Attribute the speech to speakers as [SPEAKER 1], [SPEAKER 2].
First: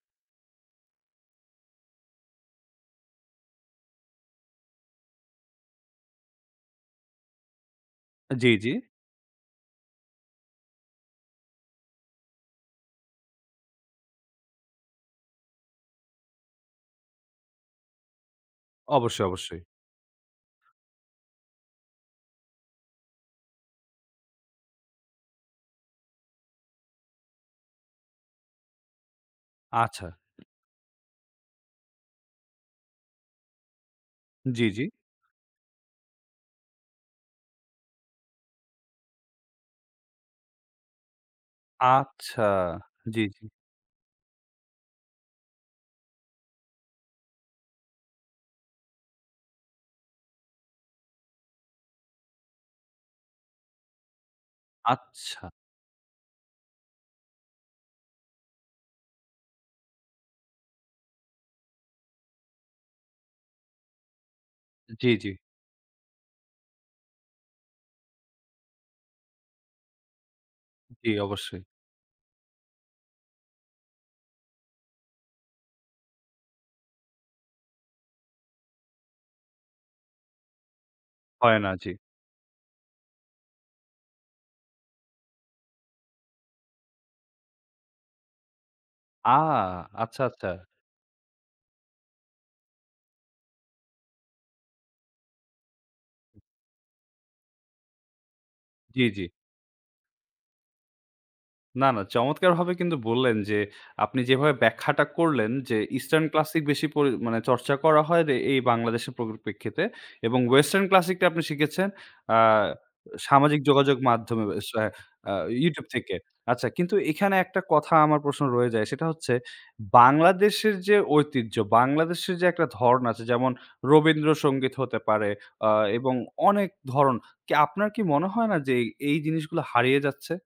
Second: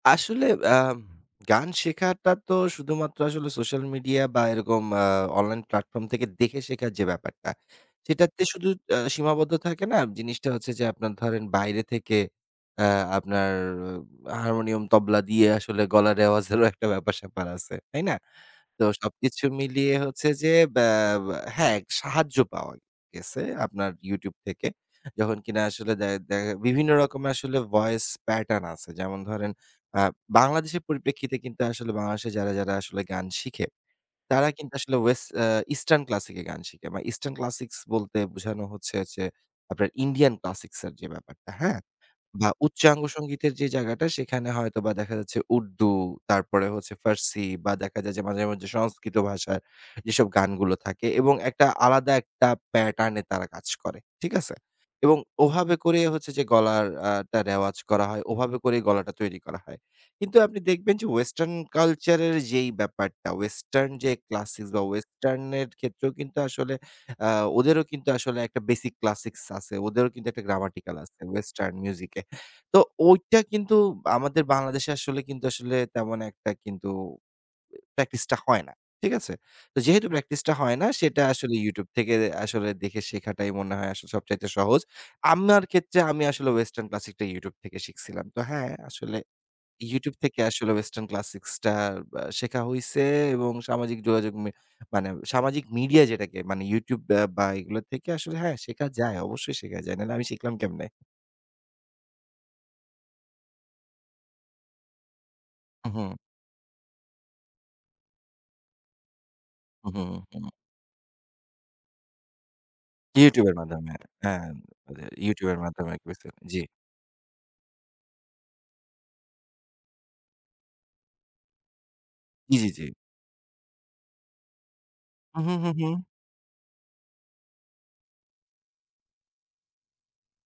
[SPEAKER 1] আসলে আ গান শেখাটা তো শুধুমাত্র আসলে সোশ্যাল মিডিয়া বা এরকম আ online platform থেকে দেখে শেখার যে ব্যাপারটা
[SPEAKER 2] আ
[SPEAKER 1] সেটাতে
[SPEAKER 2] জি,
[SPEAKER 1] শুধু
[SPEAKER 2] জি।
[SPEAKER 1] আ সীমাবদ্ধ থাকে না জিনিসটা হচ্ছে যে আপনার ধরেন বাইরে থেকে আ আপনার অ হারমোনিয়াম, তবলা দিয়ে আসলে গলার রেওয়াজেরও একটা ব্যাপার-স্যাপার আছে। তাই না? তো
[SPEAKER 2] অবশ্যই,
[SPEAKER 1] সবকিছু
[SPEAKER 2] অবশ্যই।
[SPEAKER 1] মিলিয়ে হচ্ছে যে ব্য এ হ্যাঁ, সাহায্য পাওয়া গেছে আপনার YouTube থেকে। যখন কিনা আসলে দ্যা দ্যা বিভিন্ন রকমের আসলে voice pattern আছে। যেমন ধরেন আ
[SPEAKER 2] আচ্ছা।
[SPEAKER 1] বাংলাদেশের পরিপ্রেক্ষিতে কিন্তু আসলে বাংলাদেশে যারা, যারা আসলে গান শিখে, তারা
[SPEAKER 2] জি,
[SPEAKER 1] কিন্তু
[SPEAKER 2] জি।
[SPEAKER 1] আসলে ওয়েস আ eastern classic এ গান শিখে বা eastern classics বলতে বোঝানো হচ্ছে যে আপনার Indian classics এর যে ব্যাপারটা, হ্যাঁ?
[SPEAKER 2] আচ্ছা।
[SPEAKER 1] বা উচ্চাঙ্গ
[SPEAKER 2] জি, জি।
[SPEAKER 1] সংগীতের যে জায়গাটা, সেখানে হয়তো দেখা যাচ্ছে উর্দু, তারপরে হচ্ছে ফার্সি বা দেখা যায় যে মাঝে, মাঝে সংস্কৃত ভাষার যেসব গানগুলো থাকে এবং একটা আলাদা একটা pattern এ তারা কাজ করে। ঠিক আছে? এবং
[SPEAKER 2] আচ্ছা।
[SPEAKER 1] ওভাবে করেই হচ্ছে যে গলাটা আ টা রেওয়াজ করা হয়, ওভাবে করেই গলাটা তৈরি করা হয়। কিন্তু আপনি দেখবেন যে western culture এর যেই ব্যাপারটা, western যে classic বা
[SPEAKER 2] জি, জি।
[SPEAKER 1] western এর ক্ষেত্রেও কিন্তু আসলে আ ওদেরও কিন্তু আসলে একটা basic classics আছে। ওদেরও কিন্তু একটা grammatical
[SPEAKER 2] জি,
[SPEAKER 1] আছে
[SPEAKER 2] অবশ্যই।
[SPEAKER 1] western music এ। তো ঐটা কিন্তু আমাদের বাংলাদেশে আসলে কিন্তু আসলে তেমন একটা কিন্তু এ practice টা হয় না। ঠিক আছে? তো যেহেতু practice টা হয় না, সেটা আসলে
[SPEAKER 2] হয় না।
[SPEAKER 1] YouTube
[SPEAKER 2] জি।
[SPEAKER 1] থেকে দে আসলে দেখে শেখাটাই মনে হয় আসলে সবচাইতে সহজ। আমার ক্ষেত্রে আমি আসলে western classic টা YouTube থেকে শিখছিলাম। তো হ্যাঁ আসলে
[SPEAKER 2] আ
[SPEAKER 1] YouTube
[SPEAKER 2] আচ্ছা,
[SPEAKER 1] থেকে
[SPEAKER 2] আচ্ছা।
[SPEAKER 1] আসলে western classic টা ব্য শেখা হইছে এবং সামাজিক যোগাযোগ মে মানে সামাজিক মিডিয়া যেটাকে মানে YouTube ব্য বা এগুলো থেকে আসলে হ্যাঁ শেখা
[SPEAKER 2] জি,
[SPEAKER 1] যায়
[SPEAKER 2] জি।
[SPEAKER 1] অবশ্যই শেখা যায়। নাহলে আমি শিখলাম কেমনে?
[SPEAKER 2] না, না, চমৎকারভাবে কিন্তু বললেন যে আপনি যেভাবে ব্যাখ্যাটা করলেন যে
[SPEAKER 1] উহুম।
[SPEAKER 2] eastern classic বেশি পরি মানে চর্চা করা হয় দে এই বাংলাদেশের পরিপ্রেক্ষিতে
[SPEAKER 1] উহুম,
[SPEAKER 2] এবং
[SPEAKER 1] হুম।
[SPEAKER 2] western classic টা আপনি শিখেছেন আ আ
[SPEAKER 1] YouTube এর
[SPEAKER 2] সামাজিক
[SPEAKER 1] মাধ্যমে।
[SPEAKER 2] যোগাযোগ মাধ্যমে
[SPEAKER 1] হ্যাঁ,
[SPEAKER 2] আস আ
[SPEAKER 1] দা YouTube এর
[SPEAKER 2] YouTube
[SPEAKER 1] মাধ্যমে
[SPEAKER 2] থেকে।
[SPEAKER 1] বেসিকে জি।
[SPEAKER 2] আচ্ছা কিন্তু এখানে একটা কথা আমার প্রশ্ন রয়ে যায়, সেটা হচ্ছে বাংলাদেশের যে ঐতিহ্য, বাংলাদেশের যে
[SPEAKER 1] জি,
[SPEAKER 2] একটা
[SPEAKER 1] জি, জি।
[SPEAKER 2] ধরণ আছে যেমন রবীন্দ্রসঙ্গীত হতে পারে
[SPEAKER 1] উহু,
[SPEAKER 2] আ
[SPEAKER 1] হু, হুম।
[SPEAKER 2] এবং অনেক ধরণ। কি আপনার কি মনে হয় না যে এই জিনিসগুলো হারিয়ে যাচ্ছে?